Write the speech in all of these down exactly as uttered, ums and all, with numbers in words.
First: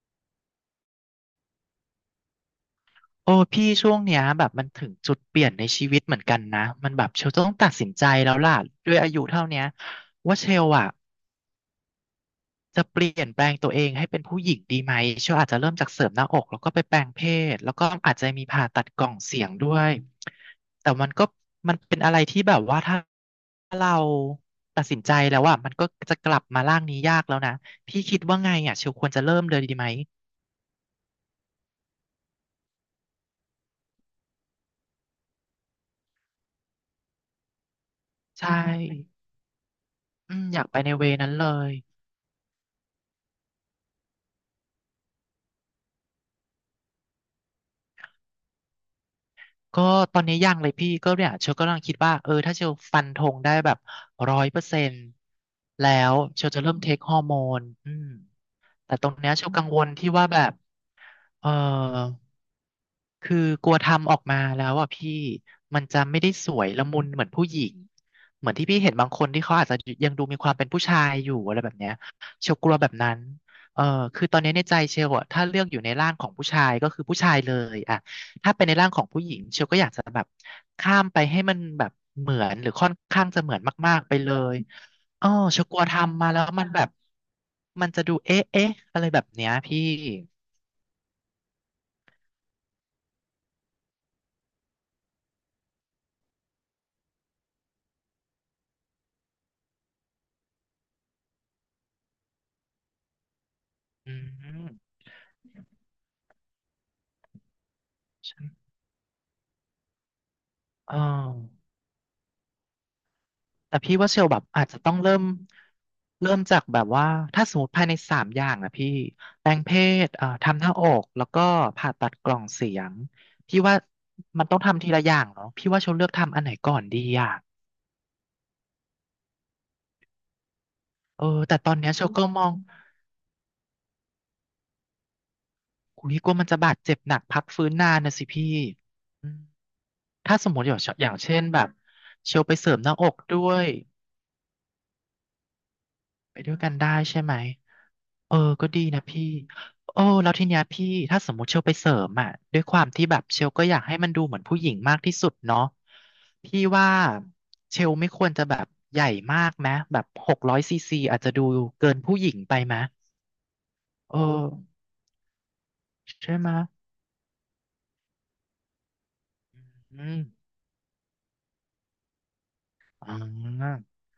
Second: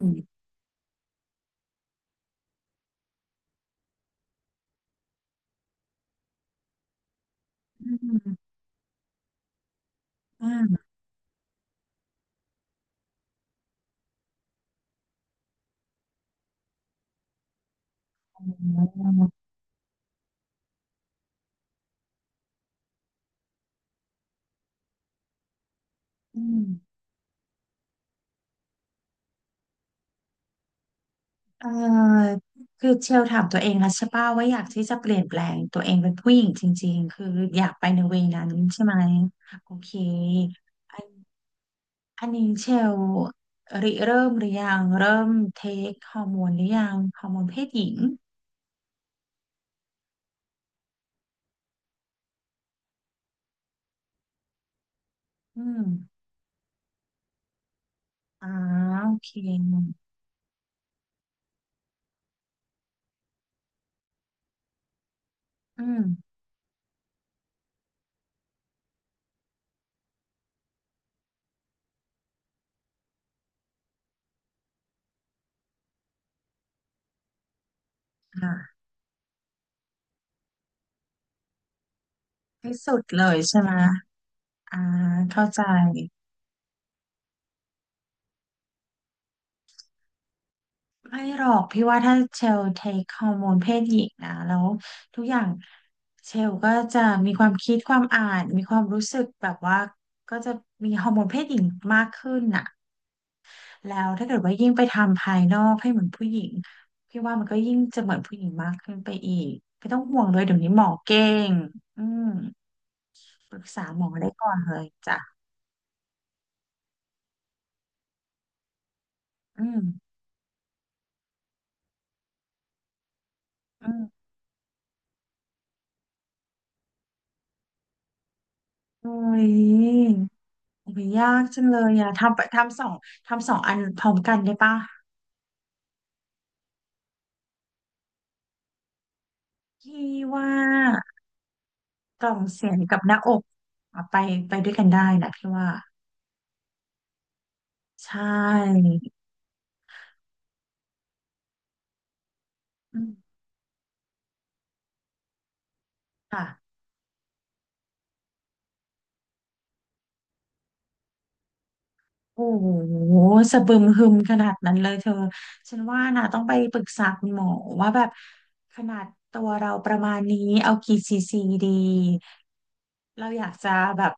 อืมโอ้พี่ช่วงเนี้ยแบบมันถึงจุดเปลี่ยนในชีวิตเหมือนกันนะมันแบบเชลต้องตัดสินใจแล้วล่ะด้วยอายุเท่าเนี้ยว่าเชลอ่าอ่ะจะเปลี่ยนแปลงตัวเองให้เป็นผู้หญิงดีไหมเชลอาจจะเริ่มจากเสริมหน้าอกแล้วก็ไปแปลงเพศแล้วก็อาจจะอ๋มีอผ่าตัดกล่องเสียงด้วยแต่มันก็มันเป็นอะไรที่แบบว่าถ้าเราตัดสินใจแล้วอ่ะมันก็จะกลัอืบมามร่างนี้ยากแล้วนะพี่คิดว่าไงอ่ะเชลควรจะเริ่มเลยดีไหมเอ่อคือเชลถามตัวเองแล้วใช่ป่ะว่าอยากที่จะเปลี่ยนแปลงตัวเองเป็นผู้หญิงจริงๆคืออยากไปในเวนั้นใช่ใช่ไหมโอเคอืมอยากไปในอัเวนนั้นเลย อันนี้เชลริเริ่มหรือยังเริ่มเทคฮอร์โมนหรือยังฮอร์โมนเพศหญิงก็ตอนนี้ยังเลยพี่ก็เนี่ยเชลก็กำลังคิดว่าเออถ้าเชลฟันธงได้แบบร้อยเปอร์เซ็นต์อืมแล้วเชลจะเริ่มเทคฮอร์โมนอืมอ่าแต่ตรโองเคเนี้ยเชลกังวลที่ว่าแบบเออ คือกลัวทำออกมาแล้วอ่ะพี่มัอืนจะมไม่ได้สวยละมุนเหมือนผู้หญิงเหมือนที่พี่เห็นบางคนที่เขาอาจจะยังดูมีความเป็นผู้ชายอยู่อะไรแบบเนี้ยเชลกลัวแบบนั้นเออคือตอนนี้ในใจเชลอะถ้าเลือกอยู่ในร่างของผู้ชายก็คือผู้ชายเลยอะถ้าค่ะเป็นในร่างของผู้หญิงเชลก็อยากจะแบบข้ามไปให้มันแบบเหมือนหรือที่ค่อนสุดเลข้างยจะเหมือใช่นไหมมากๆไปเลยอ่าอ๋อเข้าเชใจ ลกลัวทำมาแล้วมันแบบมันจะดูเอ๊ะเอ๊ะอะไรแบบเนี้ยพี่ไม่หรอกพี่ว่าถ้าเชลเทคฮอร์โมนเพศหญิงนะแล้วทุกอย่างเชลก็จะมีความคิดความอ่านมีความรู้สึกแบบว่าก็จะมีฮอร์โมนเพศหญิงมากขึ้นน่ะแล้วอืถ้าเกิดว่ายิ่งมไปทำภายนอกให้เหมือนผู้หญิงพี่ว่ามันก็ยิ่งจะเหมือนผู้หญิงมากขึ้นไปอีกไม่ต้องห่วงเลยเดี๋ยวนี้หมอเออ เก่งอืมปรึกแต่ษาพี่หมว่าอเชลได้แบบก่อนอาจเลจะยต้องเริ่จ้ะมเริ่มจากแบบว่าถ้าสมมติภายในสามอย่างนะพี่แปลงอืเพมศเอ่อทำหน้าอกแล้วก็ผ่าตัดกล่องเสียงพี่ว่าอืมมันต้องทำทีละอย่างเนาะพี่ว่าเชลเลือกทำอันไหนก่อนดีอ่ะโอ้ยโอ้ยเออยากแต่จังตอเลนเนี้ยยเชลอะก็ทำมไปองทำสองทำสองอันพร้อมกันได้ปะ คุยกลัวมันจะบาดเจ็บหนักพักฟื้นนานนะสิพี่อืมพี่ถ้าว่าสมมติอย่างเช่นอย่างเช่นแบบกล่อเชงลไปเสีเสริยงมหน้ากับอหกน้าอด้กวยเอาไปไปด้วยกันได้นะพี่ว่าไปด้วยกันได้ใช่ไหม ใช่เออก็ดีนะพี่โอ้แล้วทีเนี้ยพี่ถ้าสมมติเชลไปเสริมอ่ะด้วยความอืที่แบบมเชลก็อยากให้มันดูเหมือนผู้หญิงมากที่สุดเนาะค่ะพี่ว่าเชลไม่ควรจะแบบใหญ่มากไหมแบบหกร้อยซีซีอาจจะดูเกินผู้หญิงโอ้ไปโหไหมสะบึมหึมเออขนาดนั้นเลยเธอฉันว่านะใช่ต้องไหมไปปรึกษาคุณหมอว่าแบบขนาดตัวเราประอืมามณนี้เอากี่ซีซีดีอ๋เราอยากจะอแบบ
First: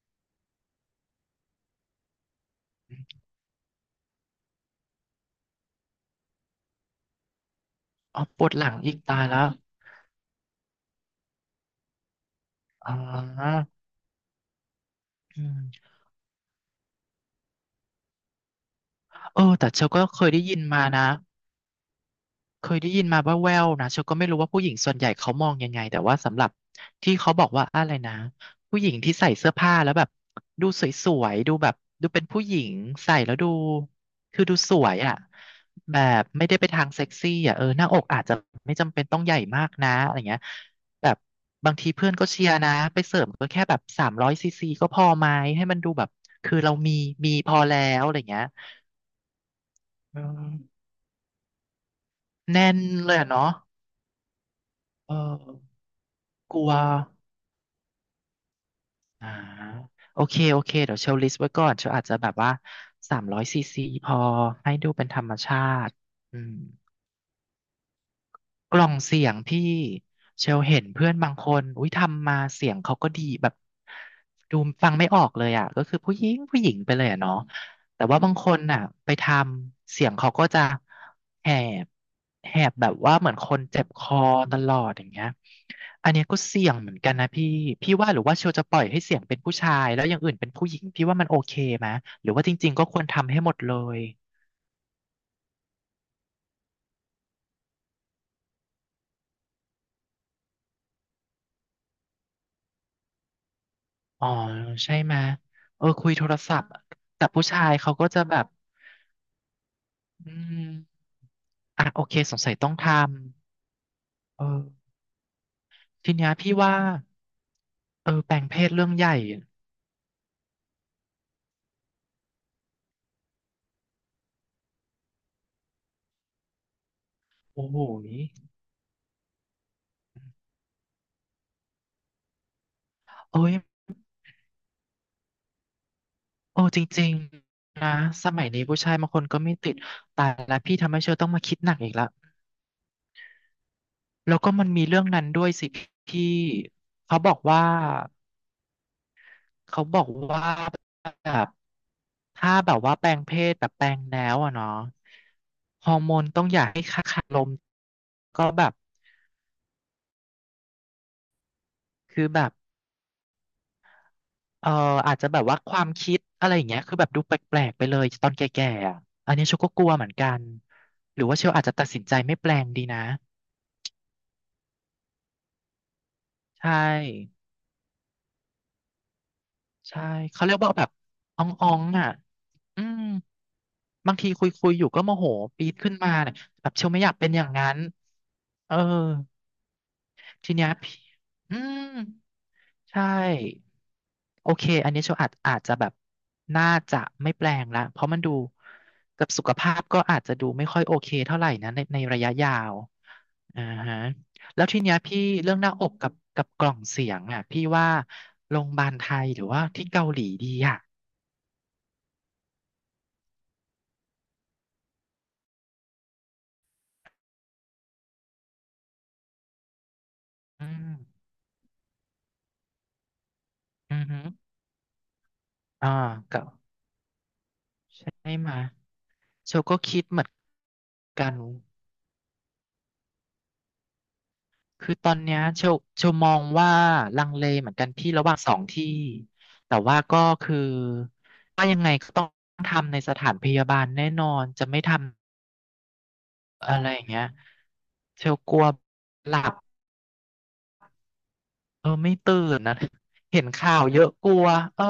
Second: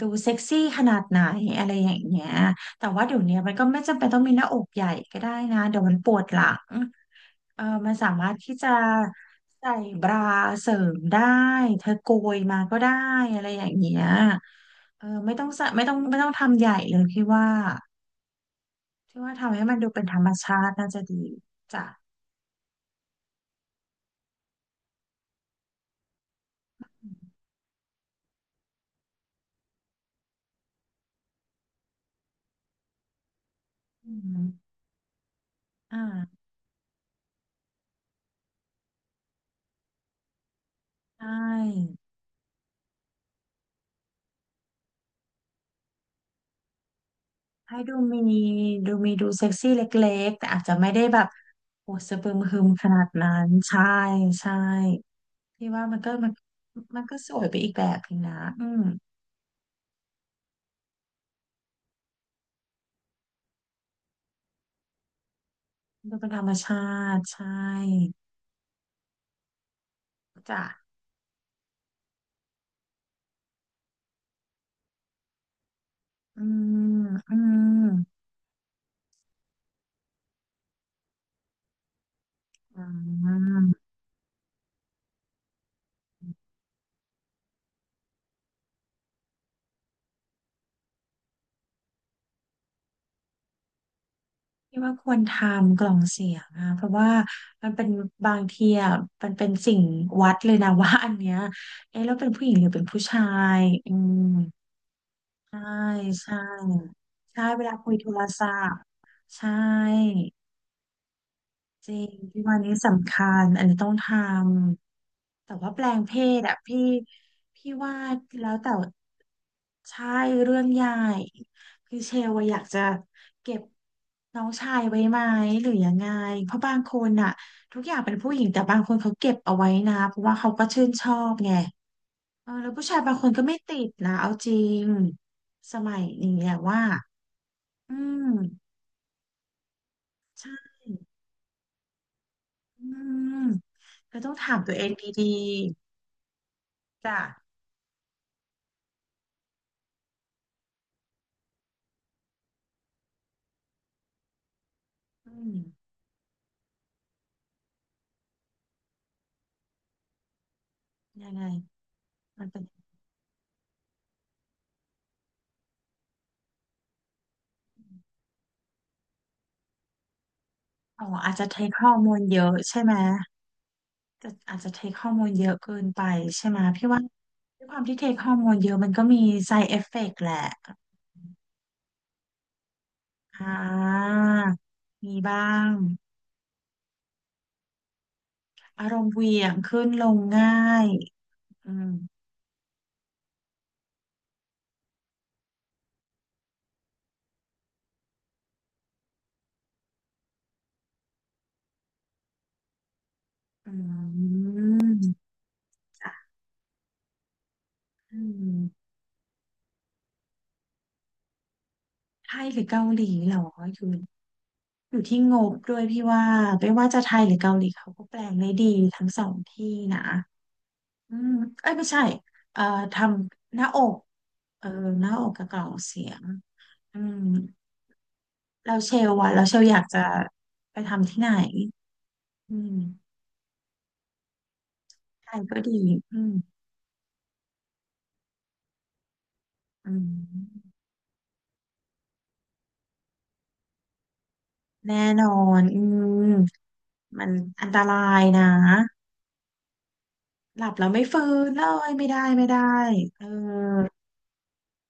ดูเซ็กซี่ขนาดไหนอะไรอย่างเงี้ยแต่ว่าเดี๋ยวนี้มันก็ไม่จำเป็นต้องมีหน้าอกใหญ่ก็ได้นะเดี๋ยวมันปวดหลัง เออมันสาอ๋อมารถปวดที่หลัจะงอีกตายแล้วใส่บราเสริมได้ เธอโกยมาก็ได้อ๋อะไรออย่างเงี้ยเออไม่อืต้องใส่ไม่มต้องไม่ต้องทำใหญ่เลยพี่ว่าพี่ว่าเออทำให้แต่มันเชดูลเป็ก็นธรเครมยได้ยิชานติมาน่าจะนะ ดีจ้ะเคยได้ยินมาว่าแววๆนะเชลก็ไม่รู้ว่าผู้หญิงส่วนใหญ่เขามองยังไงแต่ว่าสำหรับที่เขาบอกว่าอะไรนะผู้หญิงที่ใส่เสื้อผ้าแล้วแบบดูสวยๆดูแบบดูเป็นผู้หญิงใส่แล้วดูอืคือมดูสวยอ่ะอแบบ่าไม่ได้ไปทางเซ็กซี่อ่ะเออหน้าอกอาจจะไม่จำเป็นต้องใหญ่มากนะอะไรเงี้ยแบบใชบางที่เพื่อนก็เชียร์นะไปเสริมก็แค่แบบสามร้อยซีซีก็พอไหมให้มันดูแบบคือเรามีมีพอแล้ให้ดูวอะไรมีเงี้ยดูมีดูเซ็กซี่เล็อืกๆแต่อาจจะมไม่ได้แบบโอ้สะบึมหึมแน่นขนาดเลยอะนั้นเนาะใช่ใช่เออพี่ว่ามันก็มันกลัว มันก็สวยไปอีกแบบนึงนะอืมอ่าโอเคโอเคเดี๋ยวเชลลิสต์ไว้ก่อนเชลอาจจะแบบว่าสามร้อยซีซีพอให้ดูเป็นธรรมชาติดูเป็นอืธรรมม ชาติใช่ กล่องเสียงพี่เชลจ้ะเห็นเพื่อนบางคนอุ้ยทำมาเสียงเขาก็ดีแบบดูฟังไม่ออกเลยอ่ะก็คือผู้หญิงอืผู้หญิงไปมเลยอะอืเนาะมแต่ว่าบางคนน่ะไปทำเสียงเขาก็จะแหบแหบอืแบบว่าเหมือนคนเจ็มบคอตลอดอย่างเงี้ยอันเนี้ยก็เสี่ยงเหมือนกันนะพี่พี่ว่าหรือว่าเชลจะปล่อยให้เสียงเป็นผู้ชายแล้วอย่างอื่นเป็นผู้หญิงพี่ว่ามันโอเคไหมหรือว่าจริงๆก็ควรทำให้หมดเลย ที่ว่าควรทำกล่องเสียงอะเพราะว่ามันเป็นบางทีอะมันเป็นสิ่งวัดเลยนะว่าอันเนี้ยเอ๊ะแล้วเป็นผู้หญิงหรือเป็นผู้ชายอืมอ๋อใช่ไหมยใช่เออคุยโทรใช่ศัพท์แต่ใช่ผู้เวชายลาคุเขายก็โทรจะแบศับพท์ใช่อืมอ่ะจริโองเคสที่งสัวัยนต้อนี้งทสำคัญ อันนี้ต้องทำเออำ แต่ว่าแปลงทีเพเนี้ยศพี่อะว่าพี่พี่ว่าเออแปลงแล้วเพศแต่เรื่องใหญ่ใช่เรื่องใหญ่คือเชลว่าอยากจะเก็บน้องชายไว้ไหมหรือยังไงเพราะบางคนอะโอ้โหทุกอย่างเป็นนี่ผู้หญิงแต่บางคนเขาเก็บเอาไว้นะเพราะว่าเขาก็ชื่นชอบไงเออแล้วผู้ชายบางคนเอ้ก็ไม่ยติดนะเอาจริงสมัยนี้อะโอ้จว่าริงๆนะอืมสมัยนี้ผู้ชายบางคนก็ไม่ติดแต่ใชละ่พี่ทำให้เชอต้องมาคิดหนักอีกแล้วอืมก็ต้องแล้วก็ถามมันตัวเอมีงเรื่ดองนั้ีนด้วยสิพี่ๆเขาจ้ะบอกว่าเขาบอกว่า ถ้าแบบว่าแปลงเพศแบบแปลงแล้วอะเนาะอืมฮอร์โมนต้องอยากให้ค่าคารมก็แบบยังไงคือแบมันบเป็น เอออาจจะแบบว่าความคิดอะไรอย่างเงี้ยคือแบบดูแปลกๆไปเลยตอนแก่ๆอะอันนี้เชลก็กลัวเหมือนกันอ๋อหรืออาจว่าเชจะลเทอาจค จะ e ตัดอร์มสินมใจลไม่เยแปอะลงใช่ดีไหมนะจะอาจจะเทค e อร์มมลเยอะเกินไปใช่ไหมใช่พี่ว่าด้วยความที่เทค e อร์มมลเยอะมันก็มี side ใช่ effect แหเขาละเรียกว่าแบบอ่องอ่องอ่ะอืมอ่บาางทีคุยคุยอยู่ก็โมมีโหบ้าปี๊งดขึ้นมาเนี่ยแบบเชลไม่อยากเป็นอย่างนั้นเอออารมณ์เหวี่ยงขึ้นลงทีเนี้ยง่ายพี่อือืมมใช่ โอเค อันนี้โชว์อาจอาจจะแบบน่าจะไม่แปลงละเพราะมันดูกับสุขภาพก็อาจจะดูไม่ค่อยโอเคเท่าไหร่นะในในระยะยาวอ่าอืฮะแล้วทีมเนี้ยพี่เรื่องหน้าอกกับจ้ะกับกล่องเสียงอ่ะพี่ว่าอืโรงพยาบามลไทยหรือว่าที่เกาหลีดีอ่ะ ไทยหรือเกาหลีเหรออยู่อยู่ที่งบด้วยพี่ว่าไม่ว่าจะไทยหรือเกาหลีเขาก็แปลงได้ดีทั้งสองที่นะ อืมอืมเอ้ยไม่ใช่เอ่อทำหน้าออืกอฮึเออหน้าอกกับกล่องอ่าเสียงก็อืมให้มาแล้วเชลว่ะแล้วโชเชลว์อก็ยากจะคิดเหมือนไปทำที่กัไหนน อืมคือตอนไทเนี้ยยก็เชลดีเชลอืมมองว่าลังเลเหมือนกันพี่ระหว่างสองที่แต่อืว่าก็คือมว่ายังไงก็ต้องทำในสถานพยาบาลแน่นอนจะไม่ทแน่นอนอืมำอะไรอย่างเงี้มัยนอันตรายเชลนะกลัวหลับหลับแล้วไม่ฟื้นเลเอยอไม่ไม่ได้ตื่ไม่ได้นนะเออเห็นข่าวเยอะกลัวเออ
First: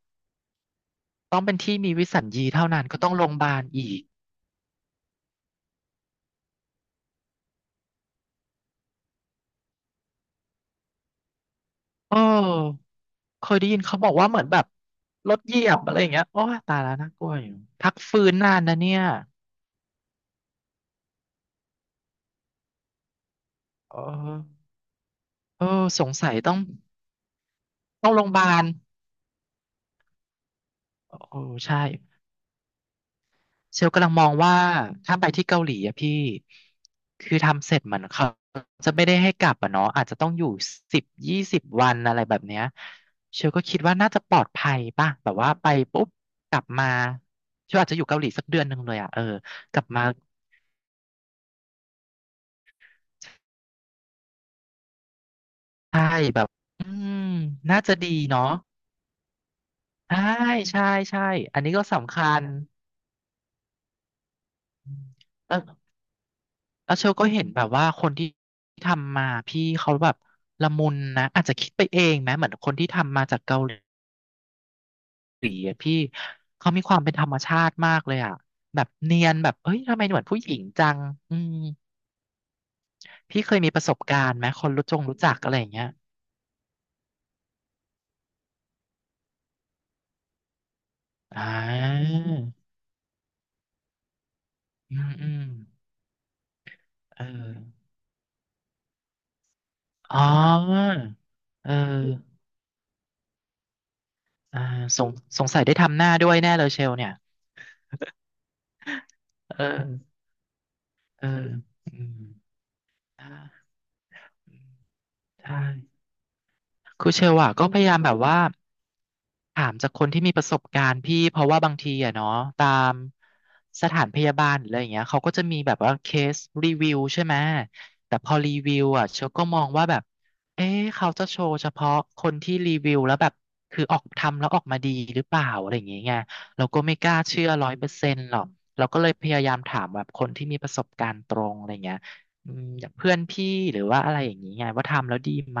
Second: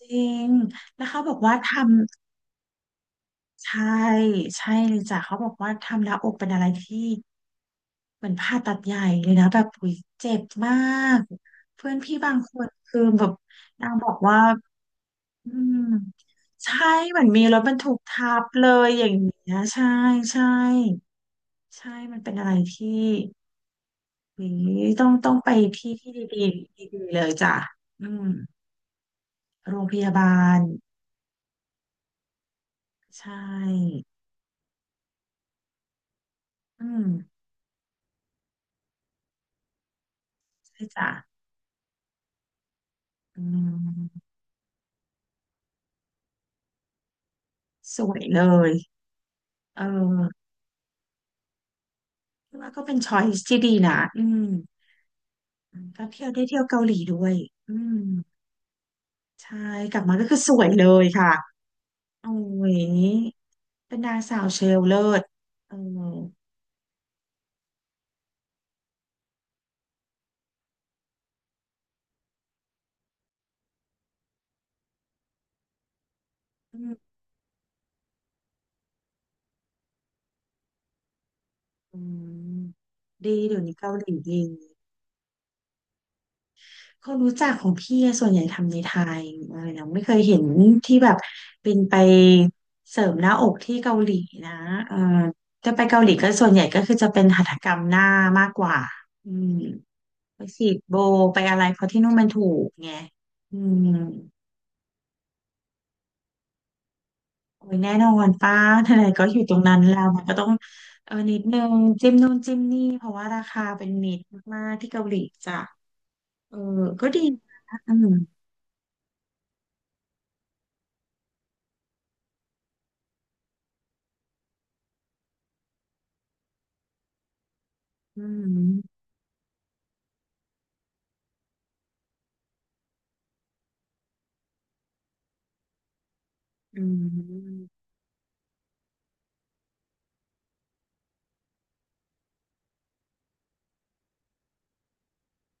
จริงแล้วเขาบอต้กองเป็ว่านที่ทำมีวิสัญญีเท่านั้นก็ต้องโรงพยาบาลใช่อีกใช่เลยจ้ะเขาบอกว่าทำหน้าอกเป็นอะไรที่ เหมือนผ่าตัดใหญ่เลยนะแบบอุ๊ยเจ็บมากเพื่อนพี่เอบางคนอคือแบบเคยได้ยินนางเขาบบออกกว่าว่าเหมือนแบบรถอืเหยียมบอะไรอย่างเงี้ยโอ้ใช่ตายแล้วน่าเหมืกอลันวมีอรยู่ถบรรทุพักกฟื้ทันบนานเลนะยเนี่อยย่างเงี้ยใช่ใช่ใช่มันเป็นอะไรที่เออุ๊อยต้องต้องไปเออที่สที่งสัยดีต้อง ๆดีๆเลยจ้ะอืเข้าโรมงพยาบาลโรงพยาบาลโอ้ใช่ใช่เชลกำลังมองว่าถ้าไปที่เกาหลีอะพี่ อืมคือทำเสร็จเหมือนเขาจะไม่ได้ให้กลับอะเนาะอาจจะต้องอยู่ใช่สิบจ้ะยี่สิบวันอะไรแบบเนี้ยอืเชลก็คิดว่าน่าจะมปลอดภัยป่ะแบบว่าไปปุ๊บกลับมาเชลอาจจะสอยู่วเกายหลีเลสักเดือนหยนึ่งเลยอะเออกเอลับมาอคิดว่าก็เป็นช้อยส์ที่ดีนะอืม อืมก็ใช่เที่ยวแบได้บเที่ยวเกาอืหลีด้มวยอืน่าจะมดีเนาะใช่กลับมาใช่ก็คือสวยเลใช่ยใช่ค่ะอันนี้ก็สำคัโอ้ญยเป็นนางสาวเชลเลิศเอเอออ แล้วเชลก็เห็นแบบว่าคนที่ทำมาพี่เขาแบบละมุนนะอาจจะคิดไปเองนะเหมือนคนที่ทำมาจากเกาหลีอะพี่เขาอืมีคมวามเป็นธรรมชาติมากเลยอ่ะแบบเนียนแบบเอ้ยทำไมเหมือนผู้หญิงจังอืมอืมดีพี่เคเดี๋ยยวมีนี้ประเกาสบหลีการณ์ดีไหมคนรู้จงรู้จักอะไรอย่างเงี้ยคนรู้จักของพี่อะส่วนใหญ่ทำในไทยอะไรนะไม่เคยเห็นที่แบบอ่เป็นไปาเสริมหน้าอกที่เกาหลีนะเออือมอืมจะไปเกาหลีก็ส่วนใหญ่ก็คือจะเป็เออนหัตถกรรมหน้ามากกว่าอืม อ๋ไปฉีดโบอไปอะไรเอเพราะที่นู่นมันอถูกไงอืมอ่าสงสงสัยได้ทำหน้าด้วยแน่เลยเชลเนี่ยโอ้ยแน่นอนป้าทนายก็อยู่ตรงเอนั้นแล้วอมันก็ต้องเอออืจิ้มมนู่นจิ้มนี่เพราะว่าราคาอ่าเป็นมิตรมากๆที่เกาหลีใช่ จ้ะเออก็คือดีเชลนอะก็อืพะมยาอืยามมมแบบว่าถามจากคนที่มีประสบการณ์พี่เพราะว่าบางทีอะเนาะตามสถานพยาบาลหรืออะไรอย่างเงี้ยเขาก็จะมีแบบว่าเคสรีวิวใช่ไหมแต่อืพอรีวิวมอะเชลก็มองว่าแบบเอ๊ะเขาจะโชว์เฉพาะคนที่รีวิวแล้วแบบคือออกทำแล้วออกมาดีหรือเปล่าอะไรอย่างเงี้ยไงเราก็อืไม่กล้าเชื่อมร้อยเปอร์เซ็นต์หรอกเราก็เลยพยายามถามแบบคนที่มีประสบการณ์ตรงอะไรอย่างเงี้ยอืมอย่างเพื่อนพี่หรือว่าอะไรอย่างนี้ไงว่าทำแล้วดีไหม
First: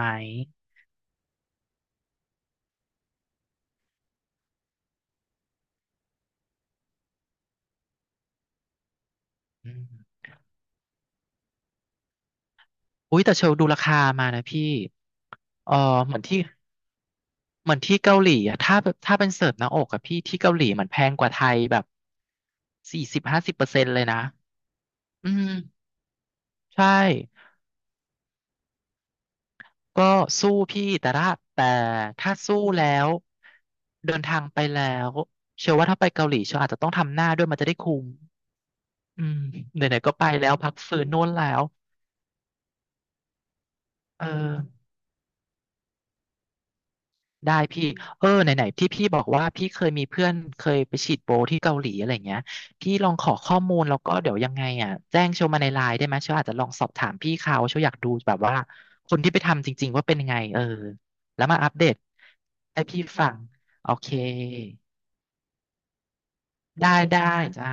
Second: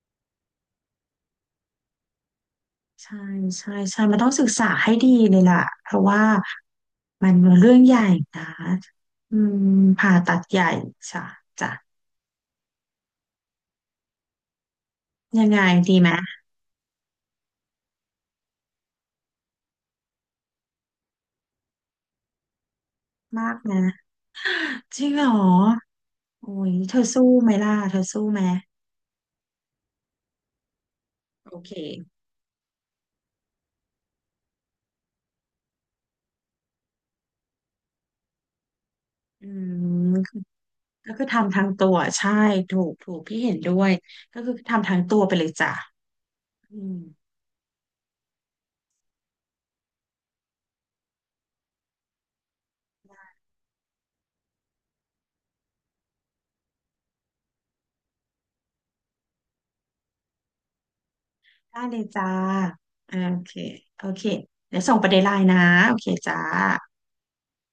ใช่ใช่ใช่มันต้องศึกษาให้ดีเลยล่ะเพราะว่ามันเรื่องใหญ่นะอืมอืม ผ่าตัดใหญ่จ้ะจ้ะอุ้ยแต่เชลดูราคามานะพี่ยังไงเออดีไหมเหมือนที่เหมือนที่เกาหลีอะถ้าถ้าเป็นเสิร์ฟหน้าอกอะพี่ที่เกาหลีมันแพงกว่าไทยแบบสี่สิบห้ามาสิบกเปอร์เซ็นต์เลนะยนะจริงเหรอือมโอ้ยใช่เธอสู้ไหมล่ะเธอสู้ไหม ก็สู้พี่แต่ถ้าโอแต่เค ถ้าสู้แล้วเดินทางไปแล้วเชื่อว่าถ้าไปเกาหลีเชื่ออาจจะต้องทำหน้าด้วยมันจะได้คุ้มอืมอืไหม นๆก็กไปแล้วพักฟื้น็โน่คือนแล้ทำทาวงตัวใช่ถูกถูกพี่เห็นด้วย เออ ก็คือทำทางตัวไปเลยจ้ะอืมได้พี่เออไหนๆที่พี่บอกว่าพี่เคยมีเพื่อนเคยไปฉีดโบที่เกาหลีอะไรเงี้ยพี่ลองขอข้อมูลแล้วก็เดี๋ยวยังไงอ่ะแจ้งโชว์มาในไลน์ได้ไหมโชว์อาจจะลองสอบถามพี่เขาโชว์อยากดูแบบว่าคนที่ไปทำจริงๆว่าเป็นยังไงเออแล้วมาอัปได้เดเลตยจ้า ให้พี่โอฟังเค โอโอเคเคเดี๋ยวส่งประเด็นไลน์นะโอเคจ้าได้ได้จ้า